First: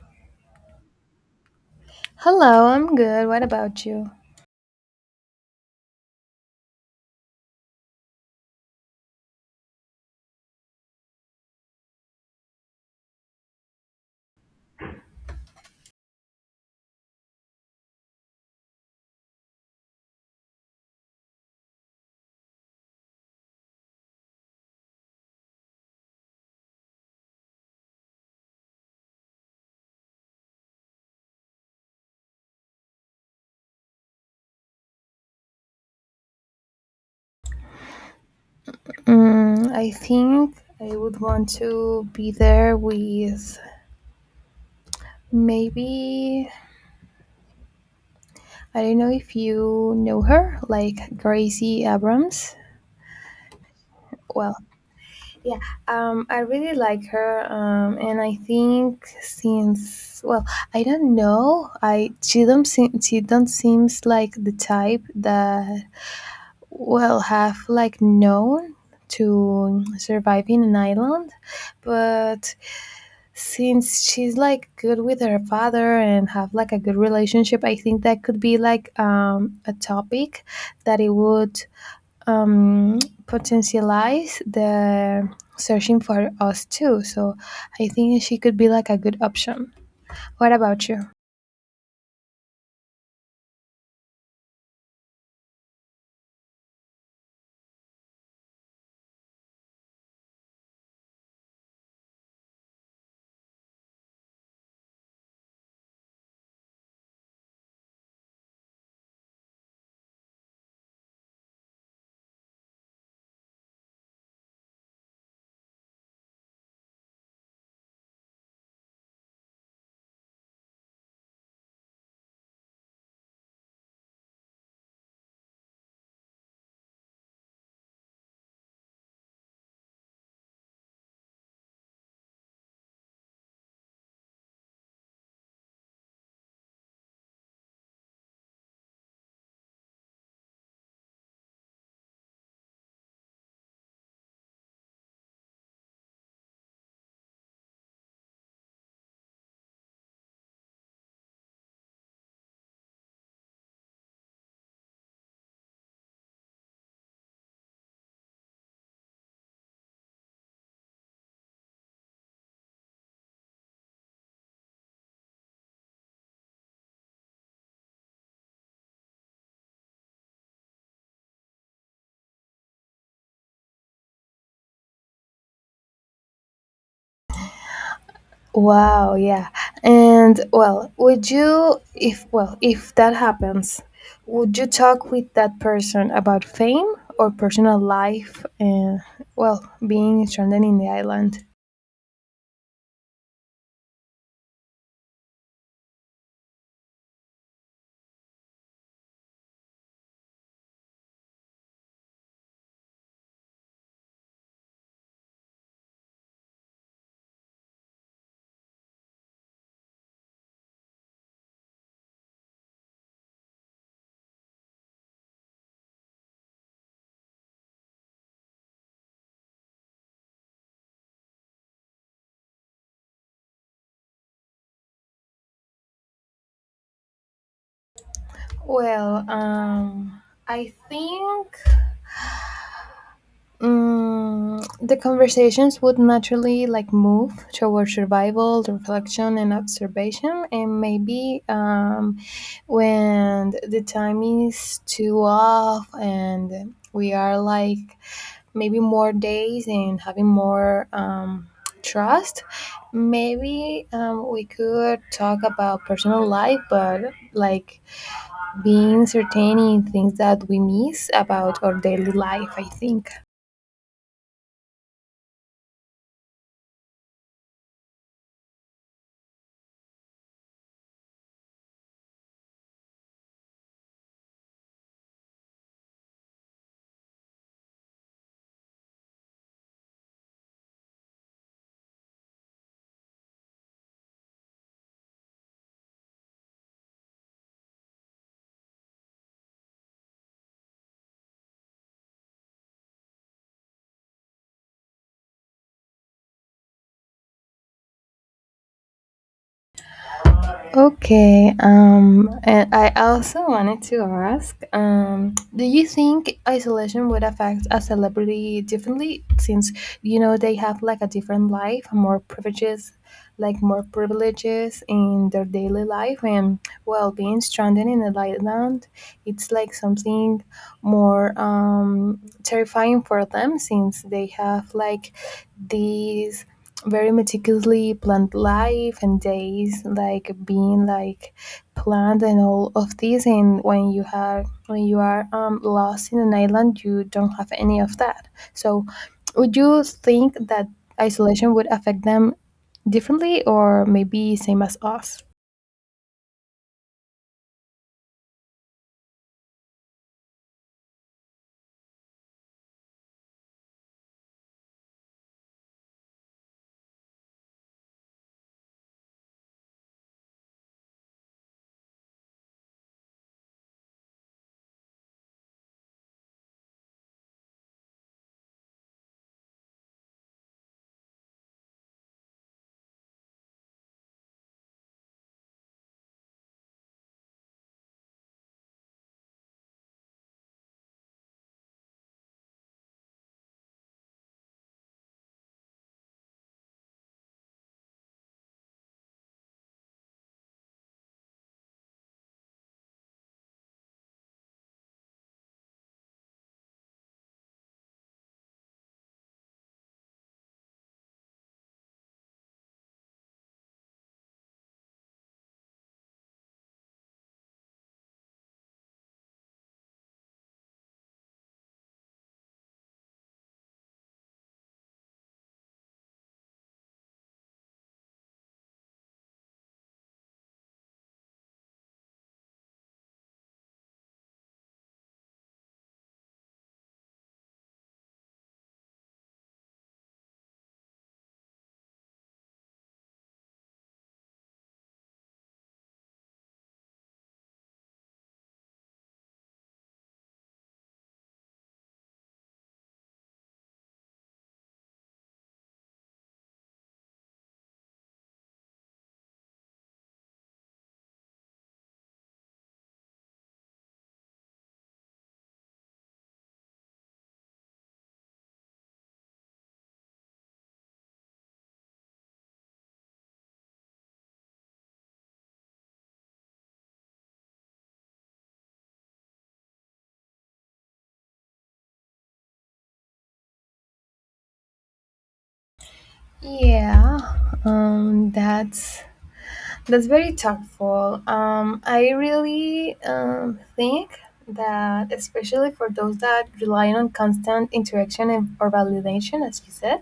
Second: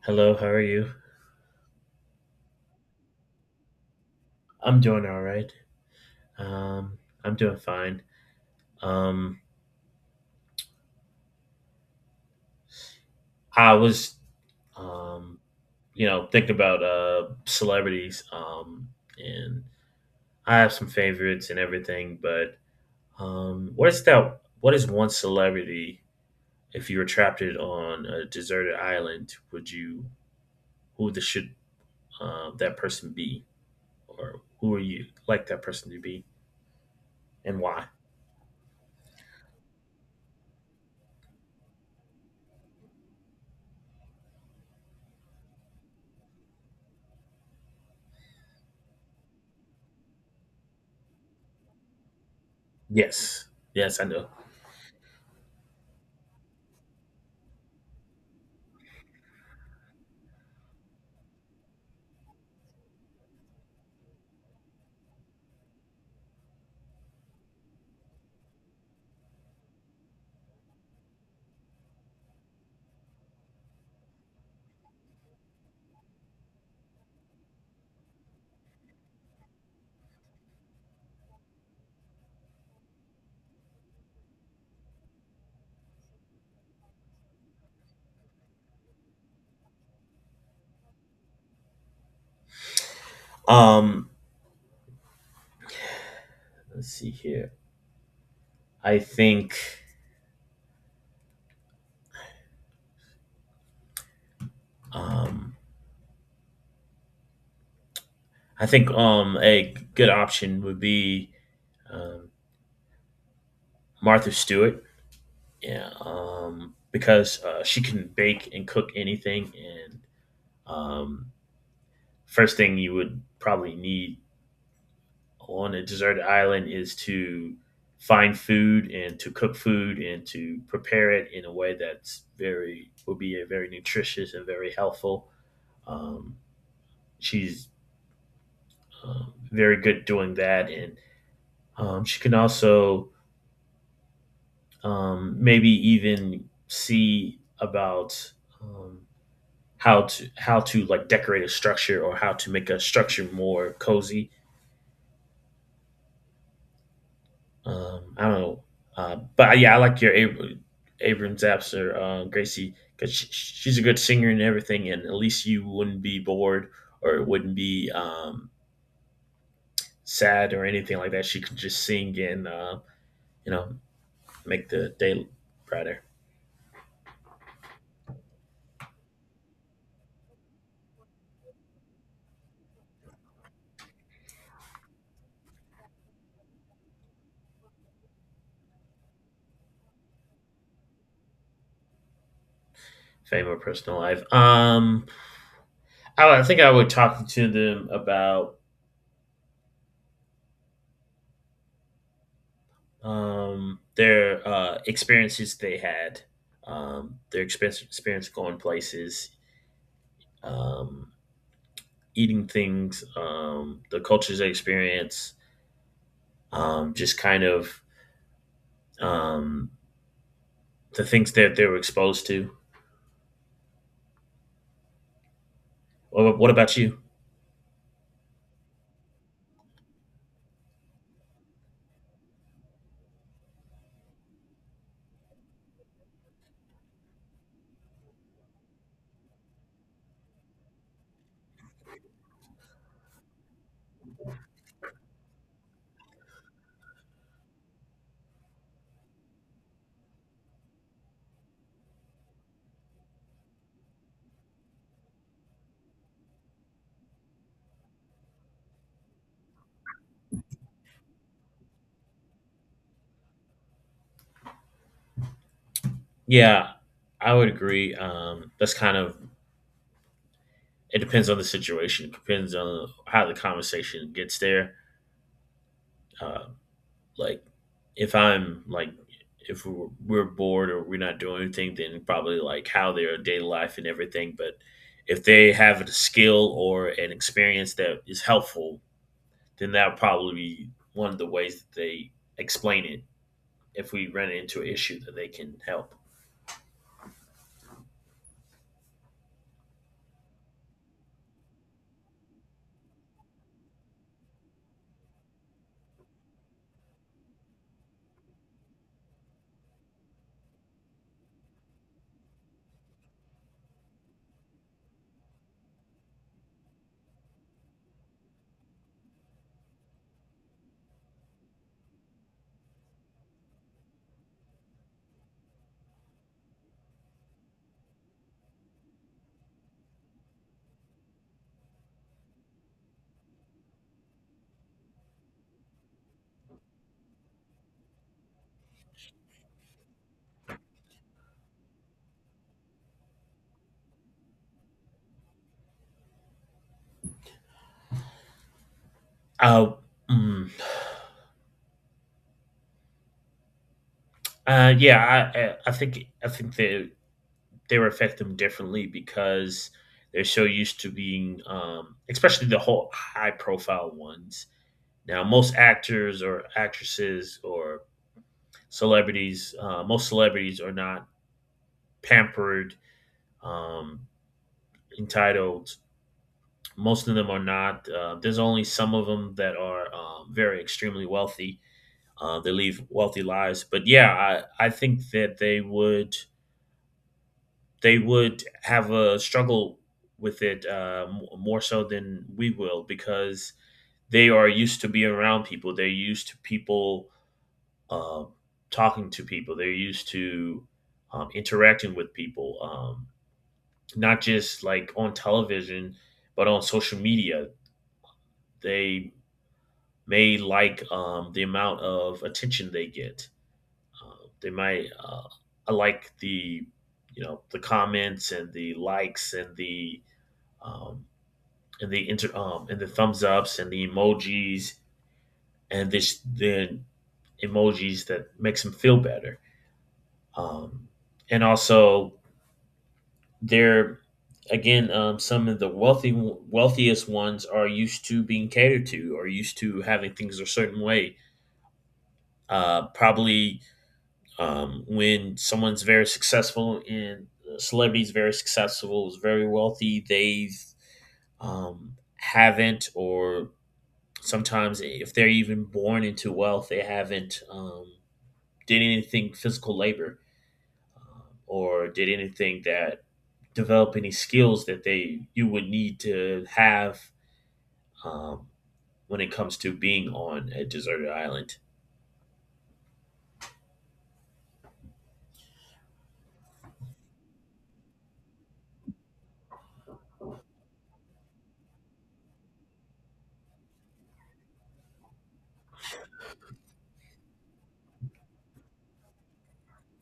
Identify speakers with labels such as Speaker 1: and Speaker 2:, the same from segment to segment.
Speaker 1: Hello, how are you?
Speaker 2: Hello, I'm good. What about you?
Speaker 1: I'm doing all right. Um, I'm doing fine. Um, I was, um, thinking about celebrities. And I have some favorites and everything, but what is that? What is one celebrity? If you were trapped it on a deserted island, would you? Should that person be, or who are you like that person to be, and why?
Speaker 2: I think I would want to be there with maybe, I don't know if you know her, like Gracie Abrams.
Speaker 1: Yes, yes, I know.
Speaker 2: Well, yeah, I really like her, and I think since well, I don't know, I she don't seem she don't seems like the type that will have like known to survive in an island, but since she's like good with her father and have like a good relationship. I think that could be like a topic that it would, um, potentialize the searching for us too. So I think she could be like a good option. What about you?
Speaker 1: Um, let's see here. I think um, I think a good option would be um, Martha Stewart. Yeah, because she can bake and cook anything, and um, first thing you would probably need on a deserted island is to find food and to cook food and to prepare it in a way that's very will be a very nutritious and very healthful. Um, she's very good doing that, and she can also maybe even see about um, how to like decorate a structure or how to make a structure more cozy. I don't know, but yeah, I like your Abrams Zapser, Gracie, because she's a good singer and everything, and at least you wouldn't be bored or it wouldn't be sad or anything like that. She could just sing and you know make the day brighter.
Speaker 2: Wow, yeah. And well, would you if well, if that happens, would you talk with that person about fame or personal life and well, being stranded in the island?
Speaker 1: Fame or personal life. I think I would talk to them about their experiences they had, experience going places, um, eating things, the cultures they experience, just kind of um, the things that they were exposed to. What about you?
Speaker 2: Well, I think. The conversations would naturally like move towards survival, reflection, and observation, and maybe when the time is too off and we are like maybe more days and having more trust, maybe we could talk about personal life, but like being certain in things that we miss about our daily life, I think.
Speaker 1: Yeah, I would agree. That's kind of it depends on the situation. It depends on how the conversation gets there. Uh, Like, if I'm like, if we're bored or we're not doing anything, then probably like how their daily life and everything. But if they have a skill or an experience that is helpful, then that would probably be one of the ways that they explain it. If we run into an issue that they can help.
Speaker 2: Okay, and I also wanted to ask, do you think isolation would affect a celebrity differently since you know they have like a different life, more privileges, like more privileges in their daily life and well being stranded in an island, it's like something more terrifying for them since they have like these very meticulously planned life and days like being like planned and all of this. And when you are lost in an island you don't have any of that. So would you think that isolation would affect them differently or maybe same as us?
Speaker 1: Uh, mm, yeah, I think they would affect them differently because they're so used to being, especially the whole high profile ones. Now, most actors or actresses or celebrities, most celebrities are not pampered, um, entitled. Most of them are not. There's only some of them that are very extremely wealthy. They live wealthy lives, but yeah, I think that they would have a struggle with it more so than we will because they are used to being around people. They're used to people uh, talking to people. They're used to interacting with people, not just like on television, but on social media. They may like the amount of attention they get. They might I like the the comments and the likes um, and the inter and the thumbs ups and the emojis and this then emojis that makes them feel better. Um, and also they're again some of the wealthy wealthiest ones are used to being catered to or used to having things a certain way probably when someone's very successful and a celebrity's very successful is very wealthy they've haven't or sometimes if they're even born into wealth they haven't did anything physical labor or did anything that develop any skills that they you would need to have um, when it comes to being on a deserted island.
Speaker 2: Yeah, that's. That's very thoughtful. I really think that, especially for those that rely on constant interaction and, or validation, as you said,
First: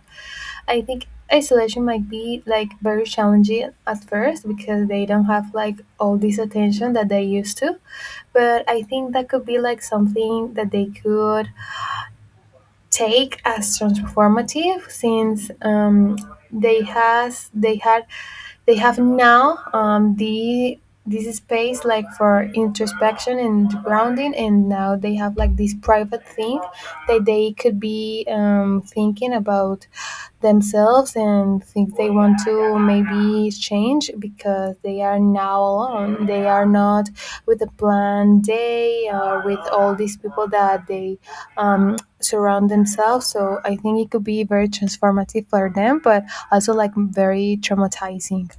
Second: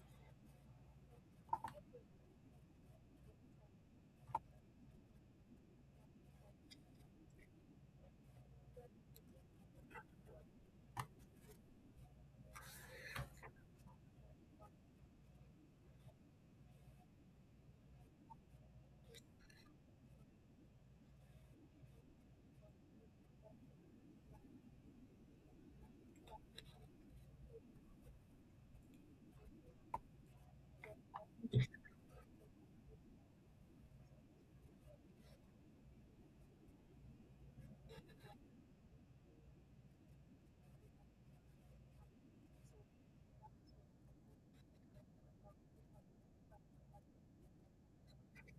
Speaker 2: I think isolation might be like very challenging at first because they don't have like all this attention that they used to. But I think that could be like something that they could take as transformative since they has they had they have now the this space like for introspection and grounding. And now they have like this private thing that they could be thinking about themselves and think they want to maybe change because they are now alone. They are not with a planned day or with all these people that they um, surround themselves. So I think it could be very transformative for them, but also like very traumatizing.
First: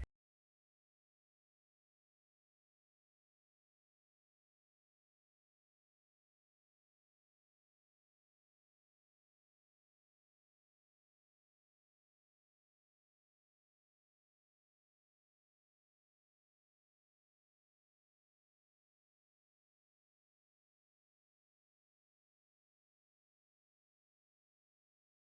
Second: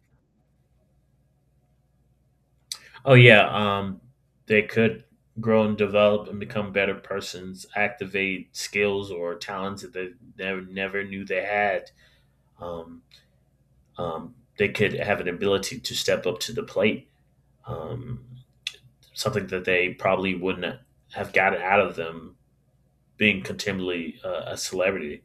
Speaker 1: Oh yeah, they could grow and develop and become better persons, activate skills or talents that they never, never knew they had. Um, they could have an ability to step up to the plate, um, something that they probably wouldn't have gotten out of them being continually a celebrity.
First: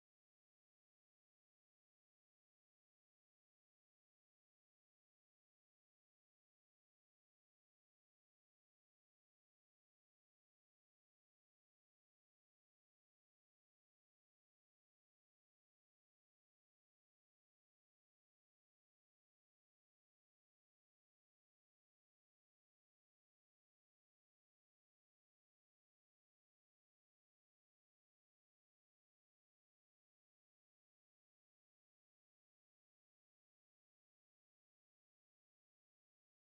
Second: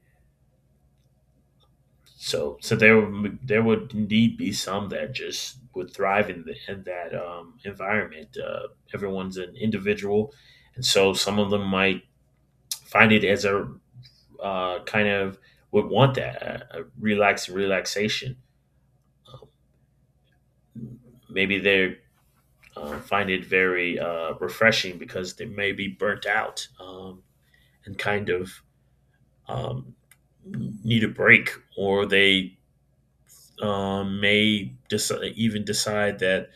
Speaker 1: So there would indeed be some that just would thrive in, in that environment. Everyone's an individual, and so some of them might find it as a kind of would want that a relaxation. Maybe they find it very refreshing because they may be burnt out and kind of um, need a break, or they even decide that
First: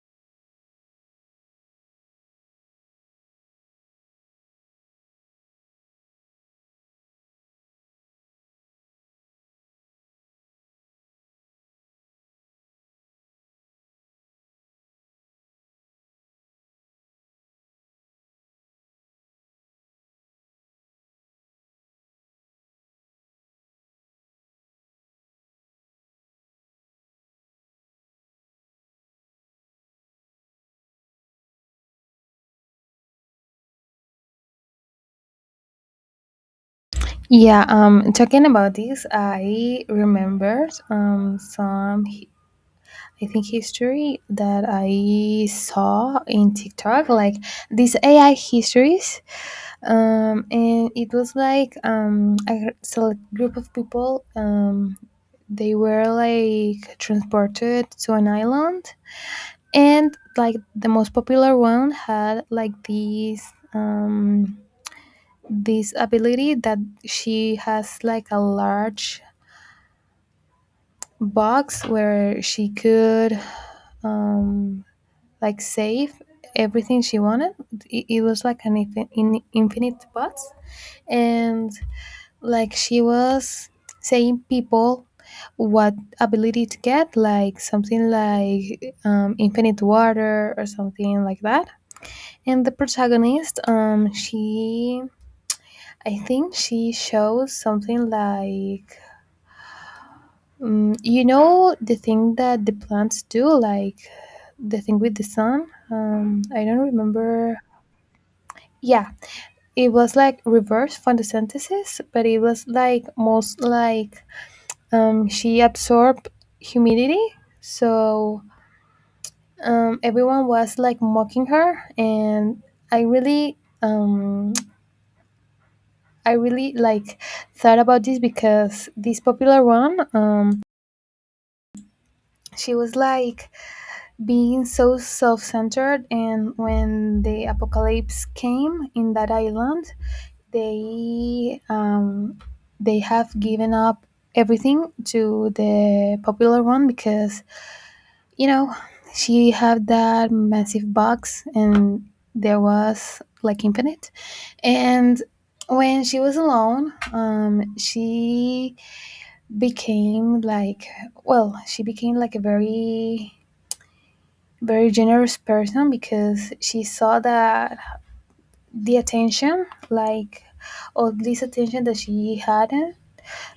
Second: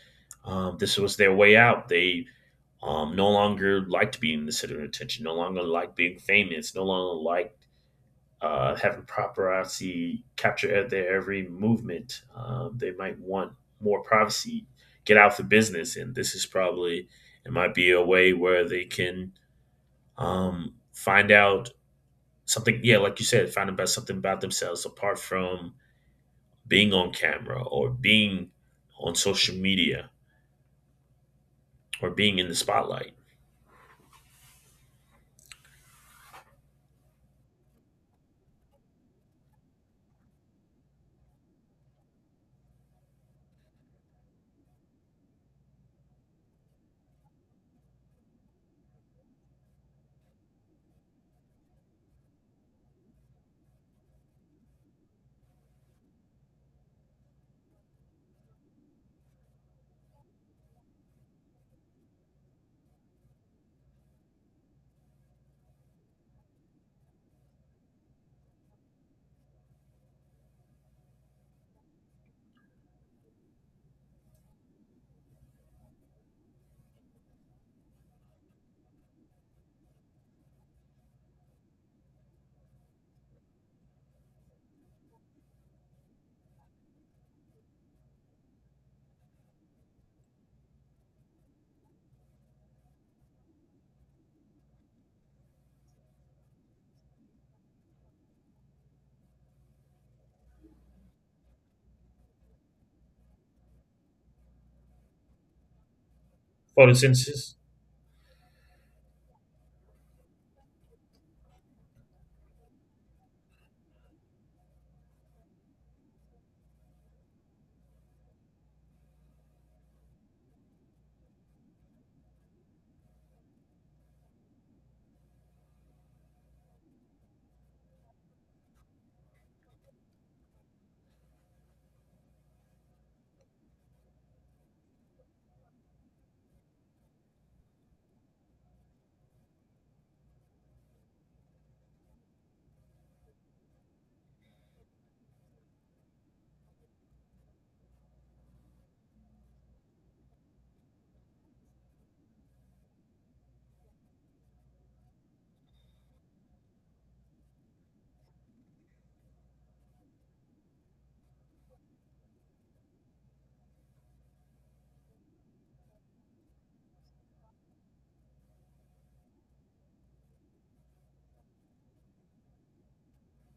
Speaker 1: this was their way out. They no longer liked being the center of attention, no longer liked being famous, no longer liked having paparazzi capture at their every movement. They might want more privacy, get out for business, and this is probably it might be a way where they can find out something. Yeah, like you said, find out something about themselves apart from being on camera or being on social media or being in the spotlight.
Speaker 2: Yeah, talking about this, I remembered some, I think, history that I saw in TikTok, like these AI histories. And it was like a select group of people, they were like transported to an island. And like the most popular one had like this this ability that she has like a large box where she could um like save everything she wanted. It was like an infinite box. And like she was saying people what ability to get like something like infinite water or something like that. And the protagonist, she, I think she shows something like, you know, the thing that the plants do, like the thing with the sun. I don't
Speaker 1: Photosynthesis.
Speaker 2: remember. Yeah, it was like reverse photosynthesis, but it was like most like she absorbed humidity. So everyone was like mocking her. And I really um, I really like thought about this because this popular one, she was like being so self-centered, and when the apocalypse came in that island, they um, they have given up everything to the popular one because you know she had that massive box and there was like infinite. And when she was alone she became like well she became like a very very generous person because she saw that the attention like all this attention that she had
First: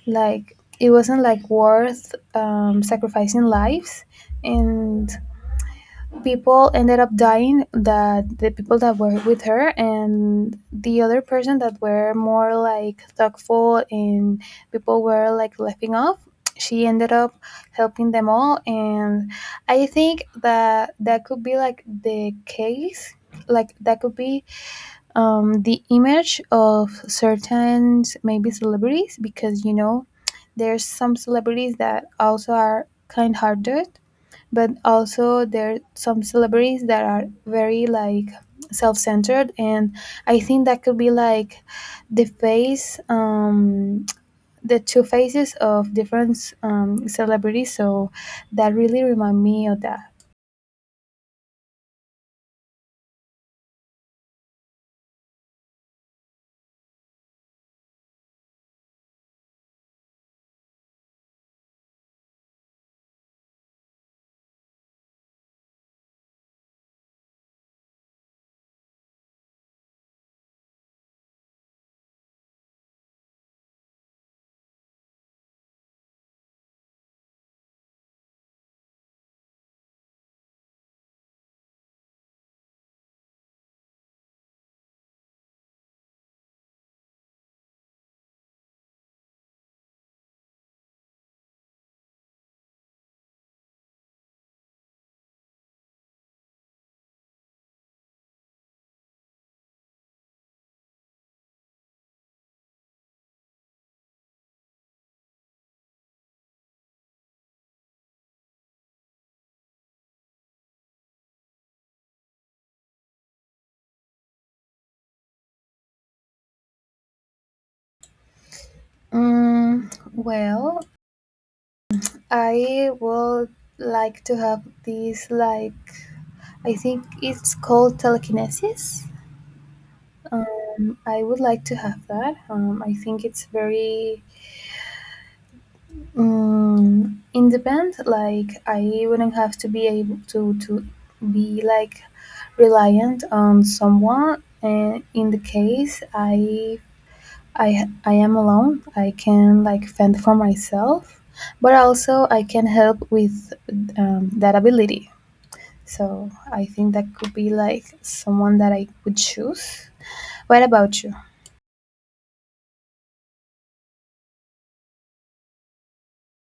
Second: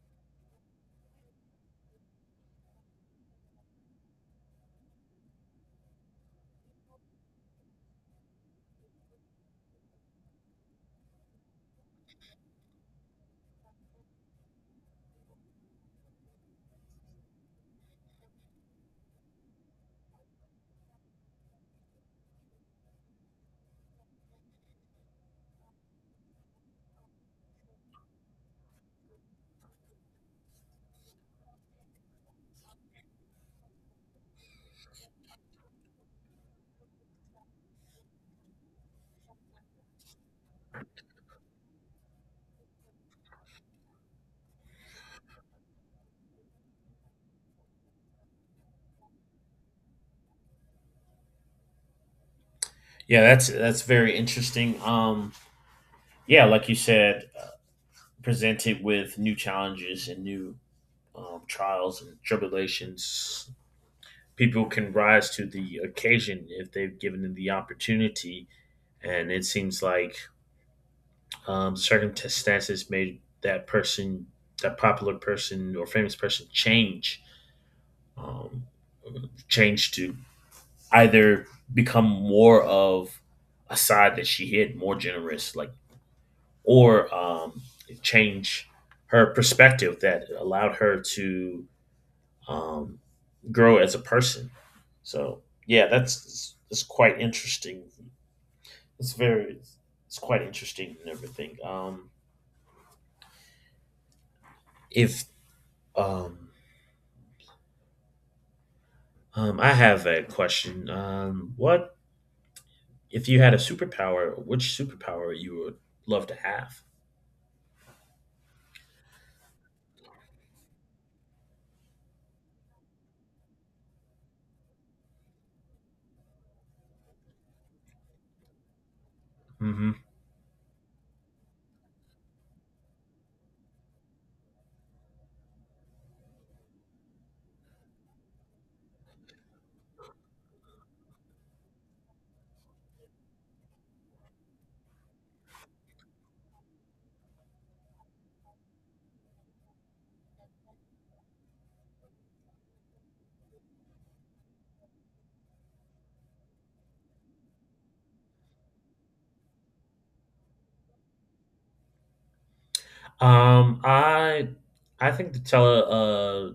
Speaker 2: like it wasn't like worth sacrificing lives. And people ended up dying, that the people that were with her and the other person that were more like thoughtful and people were like laughing off, she ended up helping them all. And I think that that could be like the case, like that could be the image of certain maybe celebrities, because you know there's some celebrities that also are kind-hearted but also there are some celebrities that are very like self-centered. And I think that could be like the face the two faces of different celebrities. So that really remind me of that.
Speaker 1: Yeah, that's very interesting. Yeah, like you said, presented with new challenges and new trials and tribulations. People can rise to the occasion if they've given them the opportunity, and it seems like circumstances made that person, that popular person or famous person, change, um, change to either become more of a side that she hid, more generous, like, or change her perspective that allowed her to um, grow as a person. So yeah, that's it's quite interesting. It's very it's quite interesting and everything. If um, I have a question, what if you had a superpower? Which superpower you would love to have?
Speaker 2: Well I would like to have this like I think it's called telekinesis.
Speaker 1: Hmm.
Speaker 2: I would like to have that. I think it's very. In the band, like I wouldn't have to be able to be like reliant on someone. And in the case I am alone, I can like fend for myself, but also I can help with that ability. So I think that could be like someone that I would choose. What about you?
Speaker 1: Um, I I think the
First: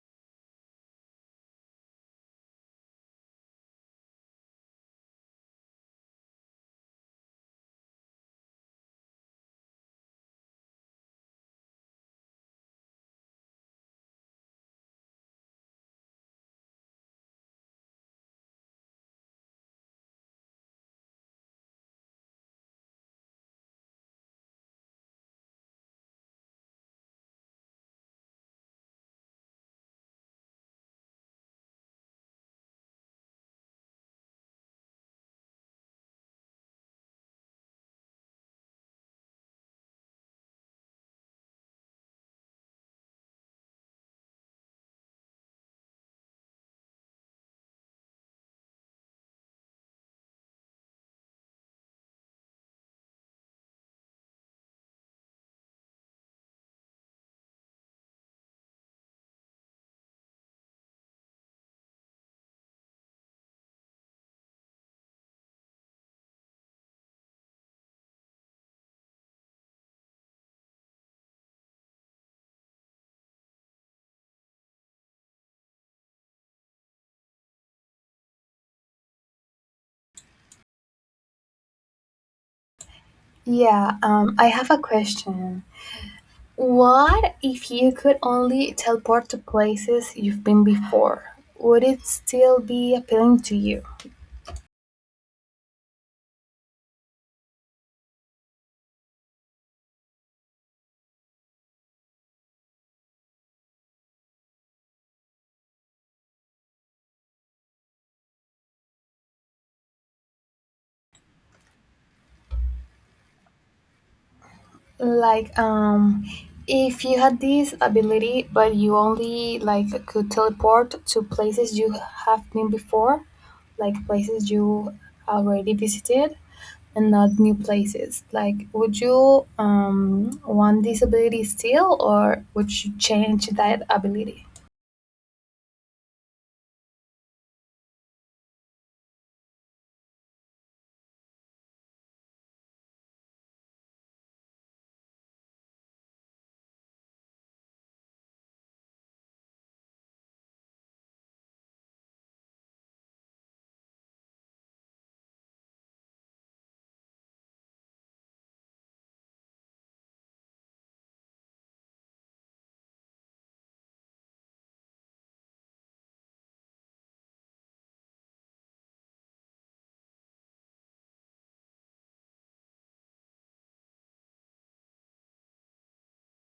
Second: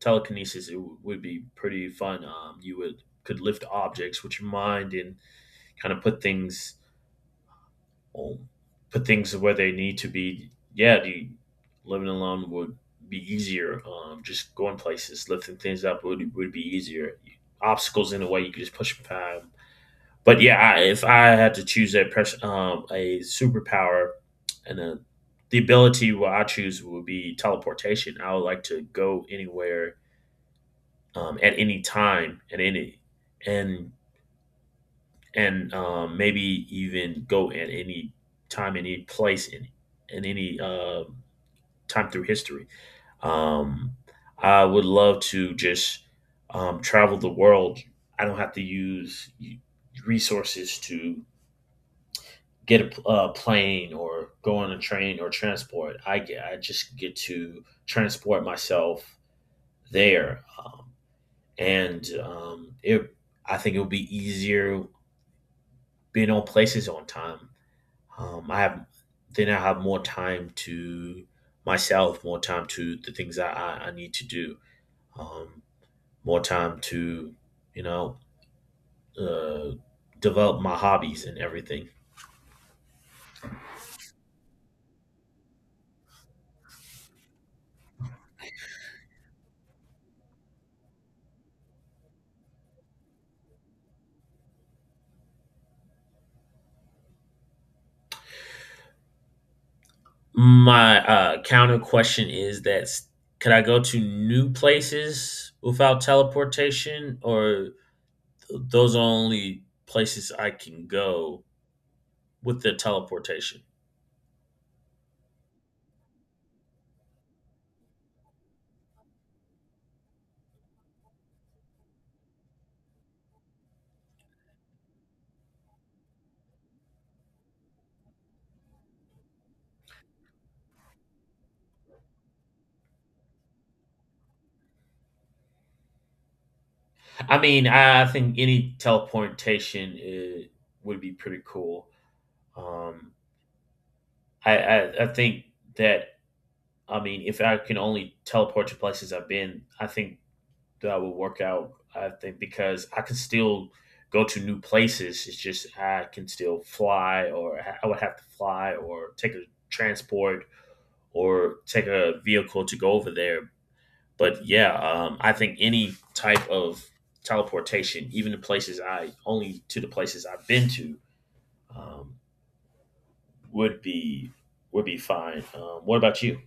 Speaker 1: telekinesis would be pretty fun. You would could lift objects with your mind and kind of put things um, where they need to be. Yeah, the living alone would be easier. Just going places, lifting things up would be easier. Obstacles in the way you could just push them but yeah, if I had to choose a superpower and a, the ability, what I choose would be teleportation. I would like to go anywhere at any time, at any and and maybe even go at any time, any place, in any time through history. Um, I would love to just travel the world. I don't have to use resources to get a plane or go on a train or transport. I just get to transport myself there, and it. I think it would be easier being on places on time. Um, I have I have more time to myself, more time to the things I need to do, um, more time to you know uh, develop my hobbies and everything.
Speaker 2: Yeah, I have a question. What if you could only teleport to places you've been before? Would it still be appealing to you?
Speaker 1: My counter question is could I go to new places without teleportation, or those are only places I can go with the teleportation?
Speaker 2: Like, if you had this ability, but you only like could teleport to places you have been before, like places you already visited, and not new places. Like, would you want this ability still, or would you change that ability?
Speaker 1: I mean, I think any teleportation I would be pretty cool. Um, I think that I mean, if I can only teleport to places I've been, I think that would work out. I think because I can still go to new places. It's just I can still fly, or I would have to fly, or take a transport, or take a vehicle to go over there. But yeah, I think any type of teleportation, even the places I only to the places I've been to, um, would be fine. What about you?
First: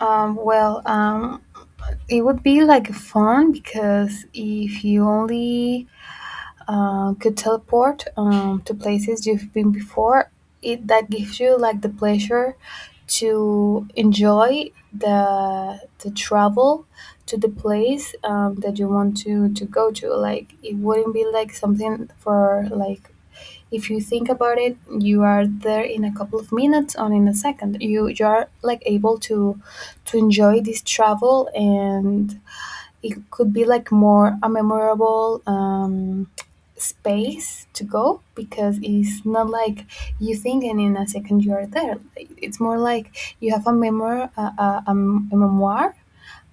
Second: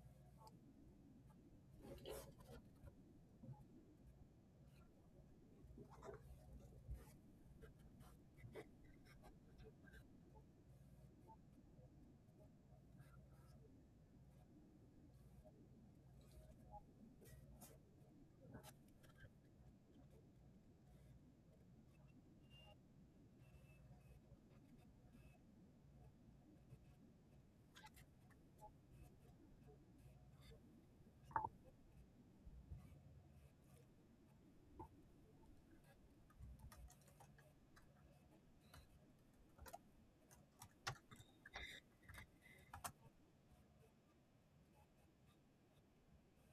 Speaker 2: Well, it would be like fun because if you only could teleport to places you've been before, it that gives you like the pleasure to enjoy the travel to the place that you want to go to. Like it wouldn't be like something for like if you think about it, you are there in a couple of minutes or in a second. You are like able to enjoy this travel. And it could be like more a memorable space to go because it's not like you think and in a second you are there. It's more like you have a memoir, a memoir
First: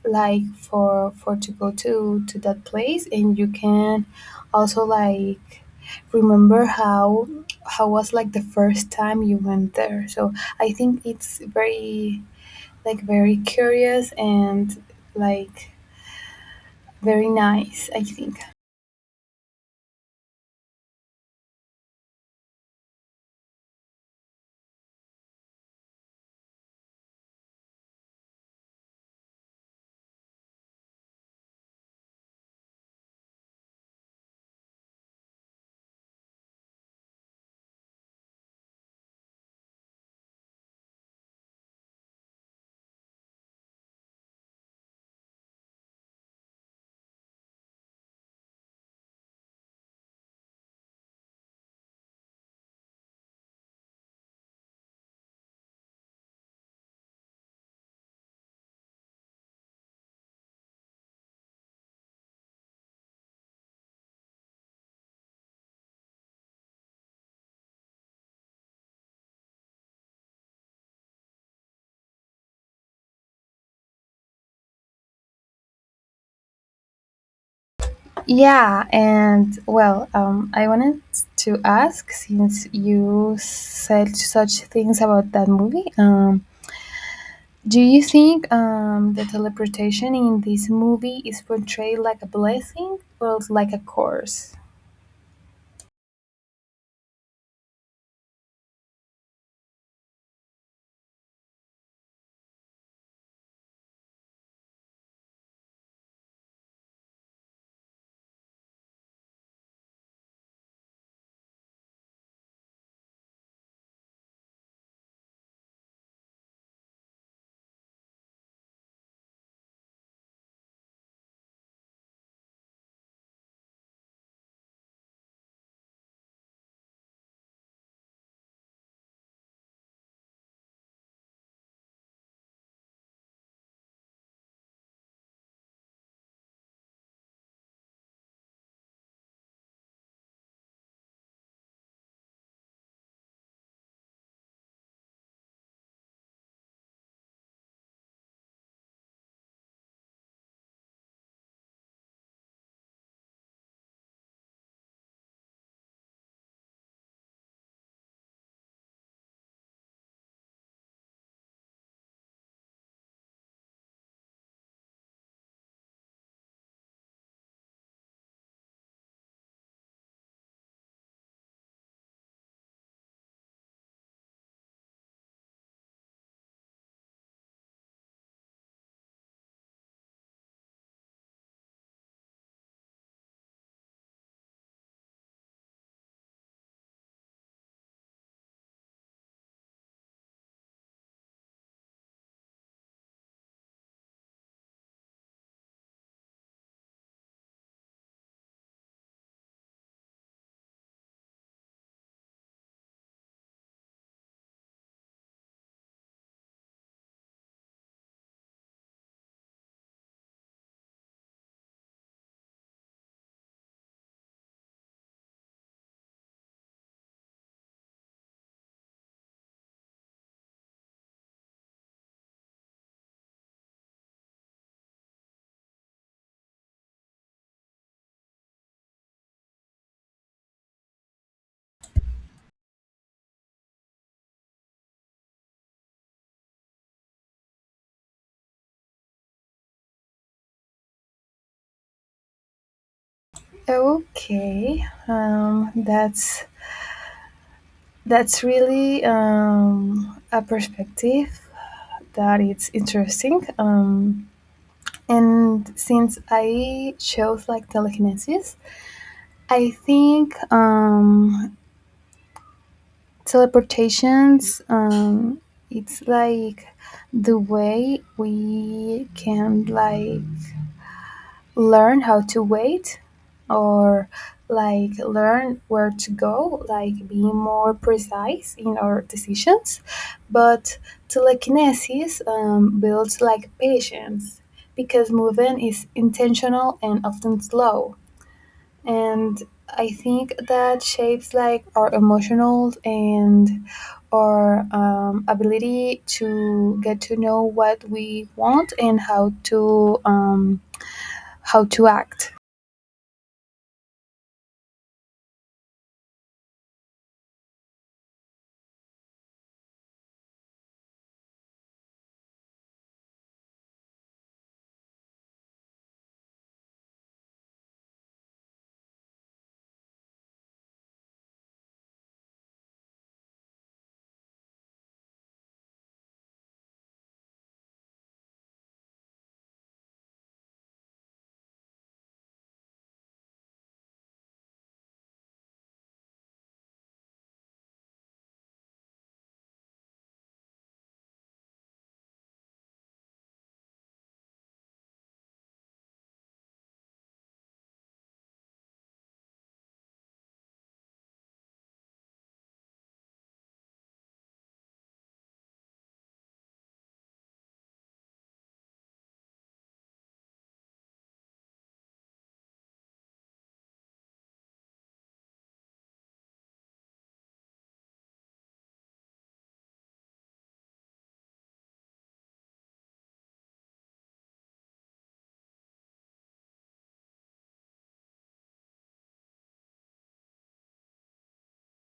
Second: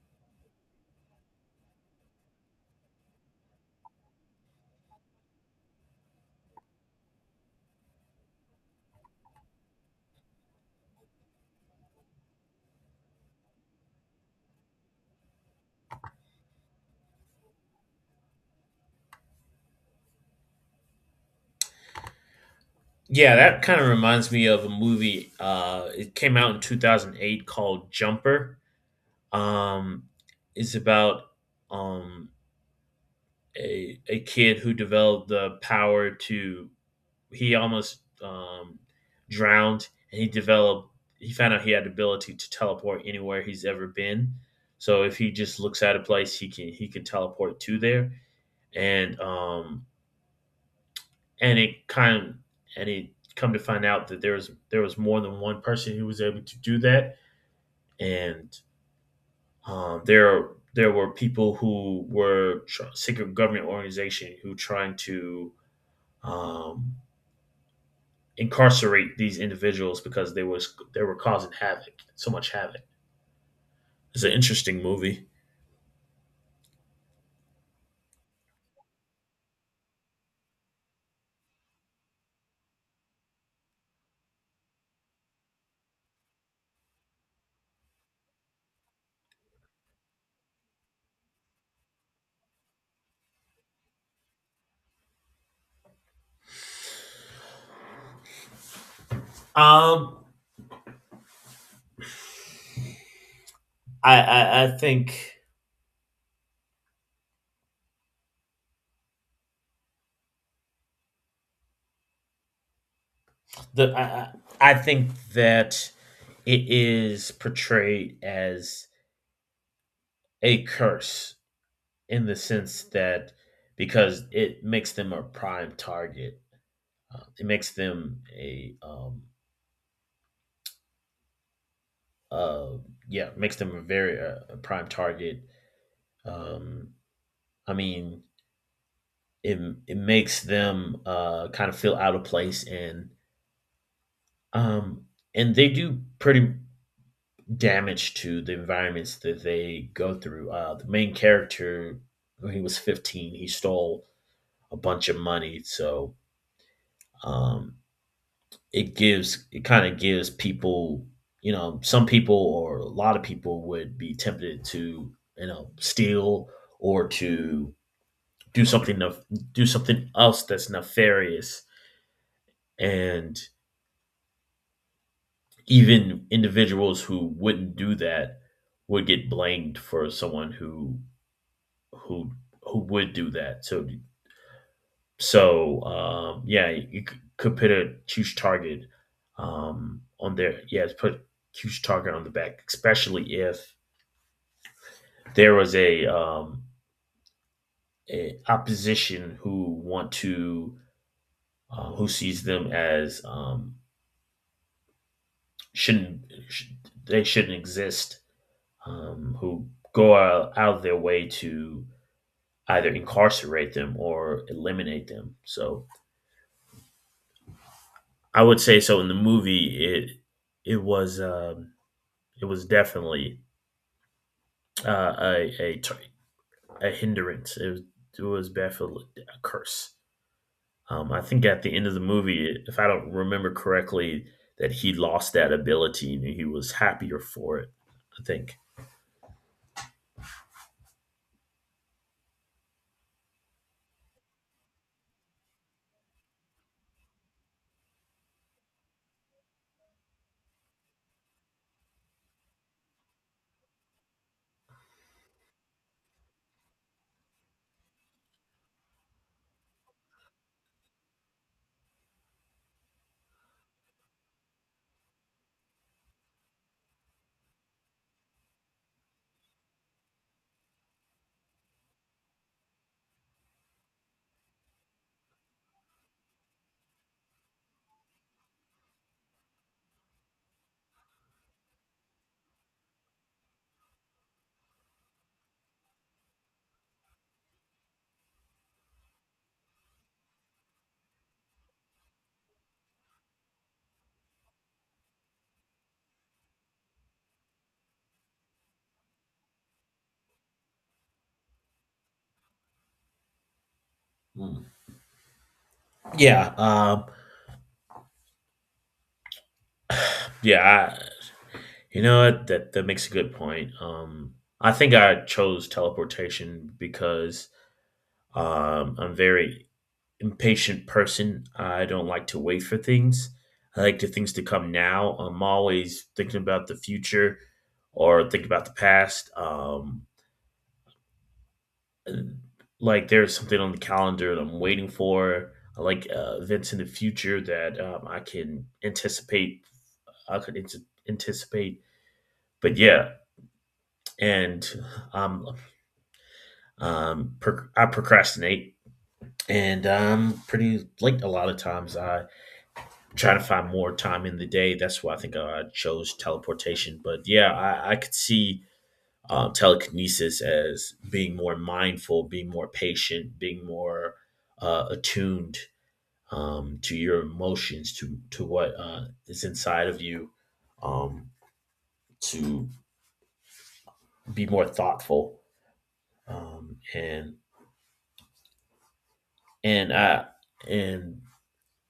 Speaker 2: like for to go to that place. And you can also like remember how was like the first time you went there. So I think it's very like very curious and like very nice I think.
Speaker 1: Yeah, that kind of reminds me of a movie. It came out in 2008 called Jumper. Um, it's about um, a kid who developed the power to. He almost drowned, and he developed. He found out he had the ability to teleport anywhere he's ever been. So if he just looks at a place, he can teleport to there. And um, and it kind and it come to find out that there was more than one person who was able to do that. And there were people who were secret government organization who trying to um, incarcerate these individuals because they were causing havoc, so much havoc. It's an interesting movie.
Speaker 2: Yeah, and well, I wanted to ask since you said such things about that movie, do you think the teleportation in this movie is portrayed like a blessing or like a curse?
Speaker 1: Um, I think the I think that it is portrayed as a curse in the sense that because it makes them a prime target, it makes them a uh, yeah, makes them a very a prime target. Um, I mean, it it makes them kind of feel out of place, um, and they do pretty damage to the environments that they go through. The main character, when he was 15, he stole a bunch of money, so um, it gives it kind of gives people. You know, some people or a lot of people would be tempted to, steal or to do something of do something else that's nefarious and even individuals who wouldn't do that would get blamed for someone who who would do that, so yeah, could put a huge target on their yeah put a huge target on the back, especially if there was a opposition who want to, who sees them as shouldn't sh- they shouldn't exist, who go out of their way to either incarcerate them or eliminate them. So I would say, so in the movie it was, it was definitely a a hindrance. It was definitely a curse. I think at the end of the movie, if I don't remember correctly, that he lost that ability and he was happier for it, I think.
Speaker 2: Okay, that's really a perspective that it's interesting. And since I chose like telekinesis, I think teleportations. It's like the way we can like learn how to wait, or like learn where to go, like be more precise in our decisions. But telekinesis builds like patience because movement is intentional and often slow. And I think that shapes like our emotional and our ability to get to know what we want and how to act.
Speaker 1: Mm. Yeah. Yeah. You know what? That makes a good point. I think I chose teleportation because I'm a very impatient person. I don't like to wait for things. I like to things to come now. I'm always thinking about the future or thinking about the past. Like there's something on the calendar that I'm waiting for. I like events in the future that I can anticipate. I could ant- anticipate. But yeah, and I'm I procrastinate and I'm pretty late a lot of times. I try to find more time in the day. That's why I think I chose teleportation. But yeah, I could see telekinesis as being more mindful, being more patient, being more attuned, to your emotions, to what is inside of you, um, to be more thoughtful, um, and and I and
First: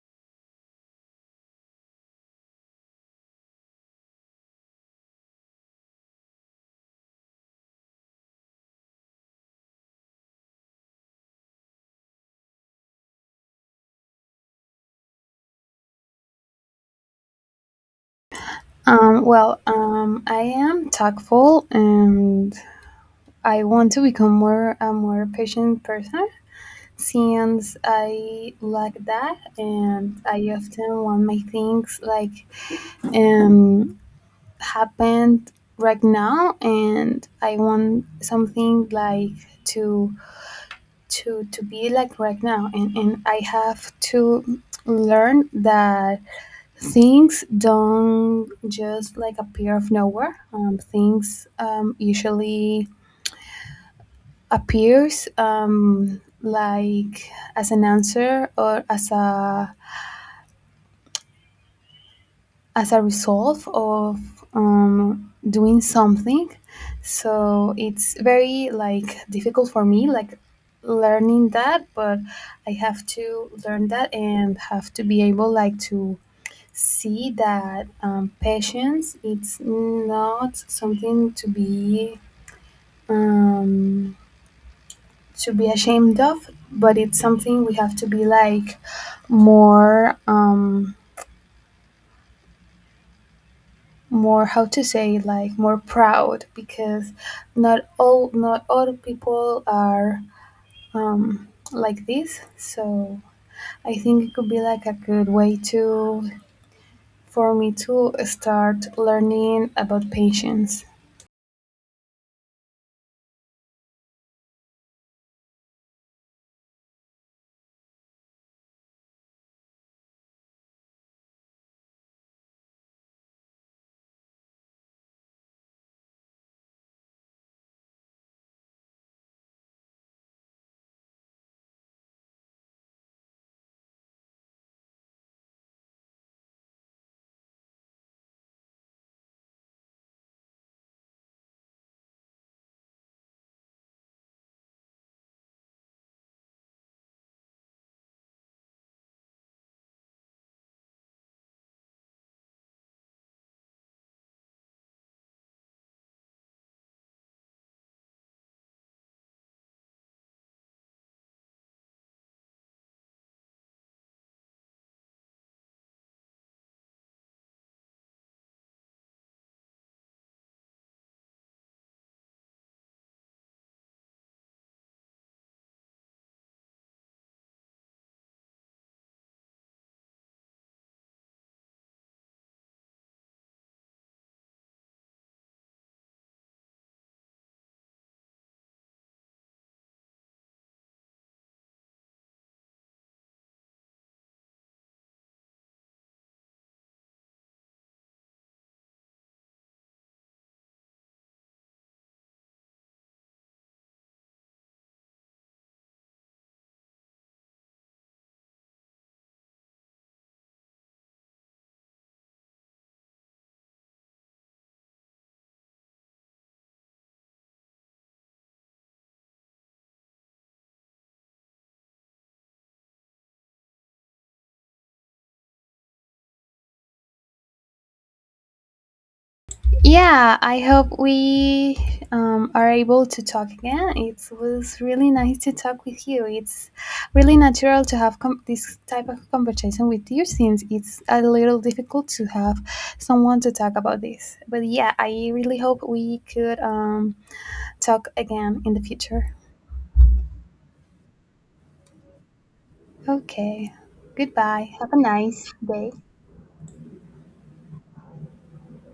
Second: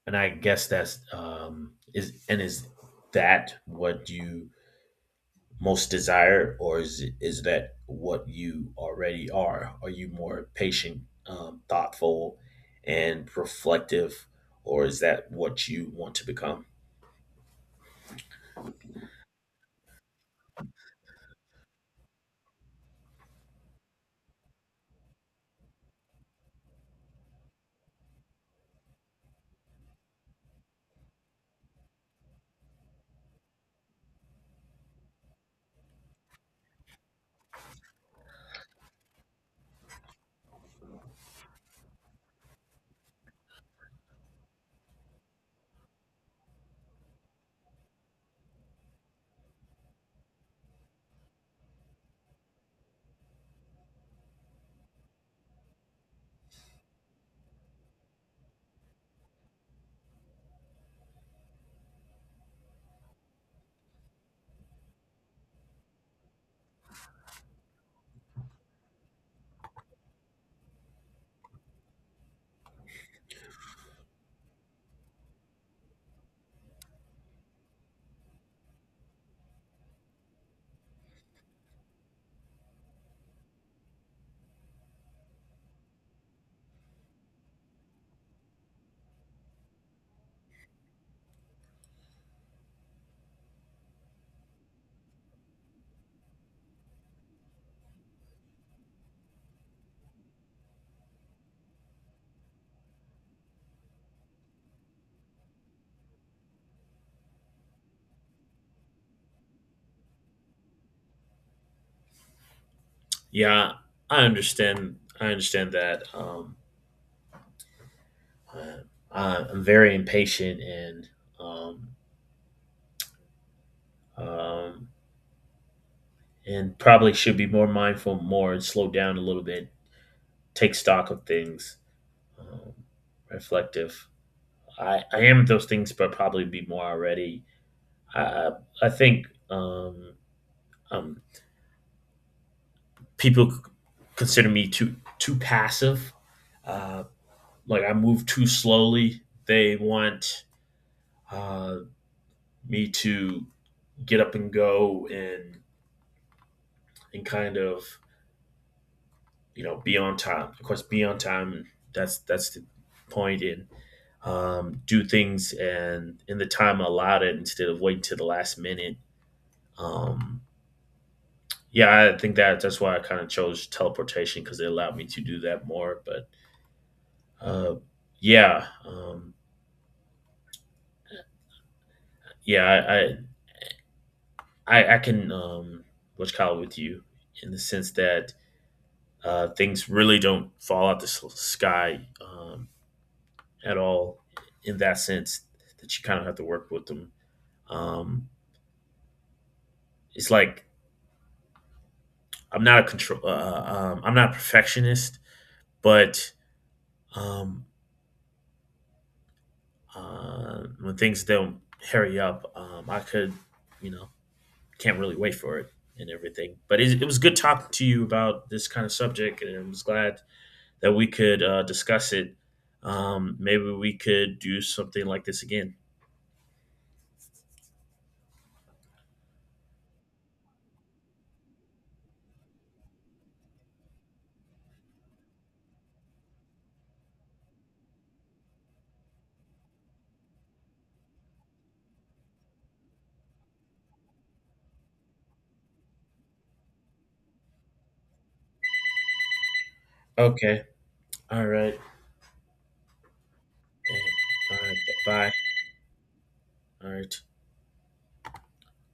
Speaker 1: and I guess that's is and is that, what you most desire, or is that what you already are? Are you more patient, thoughtful, and reflective, or is that what you want to become?
Speaker 2: Well, I am tactful and I want to become more a more patient person since I like that and I often want my things like um, happened right now. And I want something like to be like right now. And I have to learn that things don't just like appear of nowhere. Things usually appears like as an answer or as a resolve of doing something. So it's very like difficult for me, like learning that, but I have to learn that and have to be able like to see that patience it's not something um, to be ashamed of, but it's something we have to be like more more how to say like more proud because not all people are like this. So I think it could be like a good way to for me to start learning about patience.
Speaker 1: Yeah, I understand. I understand that. I, I'm very impatient um, um, and probably should be more mindful, more, and slow down a little bit, take stock of things, um, reflective. I am those things, but probably be more already. I I think, um, people consider me too passive. Uh, like I move too slowly. They want uh, me to get up and go, and kind of, you know, be on time. Of course, be on time. That's the point in, do things and in the time allotted instead of waiting to the last minute. Um, Yeah, I think that that's why I kind of chose teleportation because it allowed me to do that more. But uh, yeah, um, yeah, I can, what's called, with you, in the sense that things really don't fall out the sky, at all. In that sense, that you kind of have to work with them. Um, it's like I'm not a control. I'm not a perfectionist, but um, when things don't hurry up, I could, you know, can't really wait for it and everything. But it was good talking to you about this kind of subject, and I was glad that we could discuss it. Maybe we could do something like this again.
Speaker 2: Yeah, I hope we are able to talk again. It was really nice to talk with you. It's really natural to have this type of conversation with you since it's a little difficult to have someone to talk about this. But yeah, I really hope we could talk again in the future.
Speaker 1: Okay. All right.
Speaker 2: Okay,
Speaker 1: All
Speaker 2: goodbye.
Speaker 1: right.
Speaker 2: Have a
Speaker 1: Bye.
Speaker 2: nice day.
Speaker 1: All right.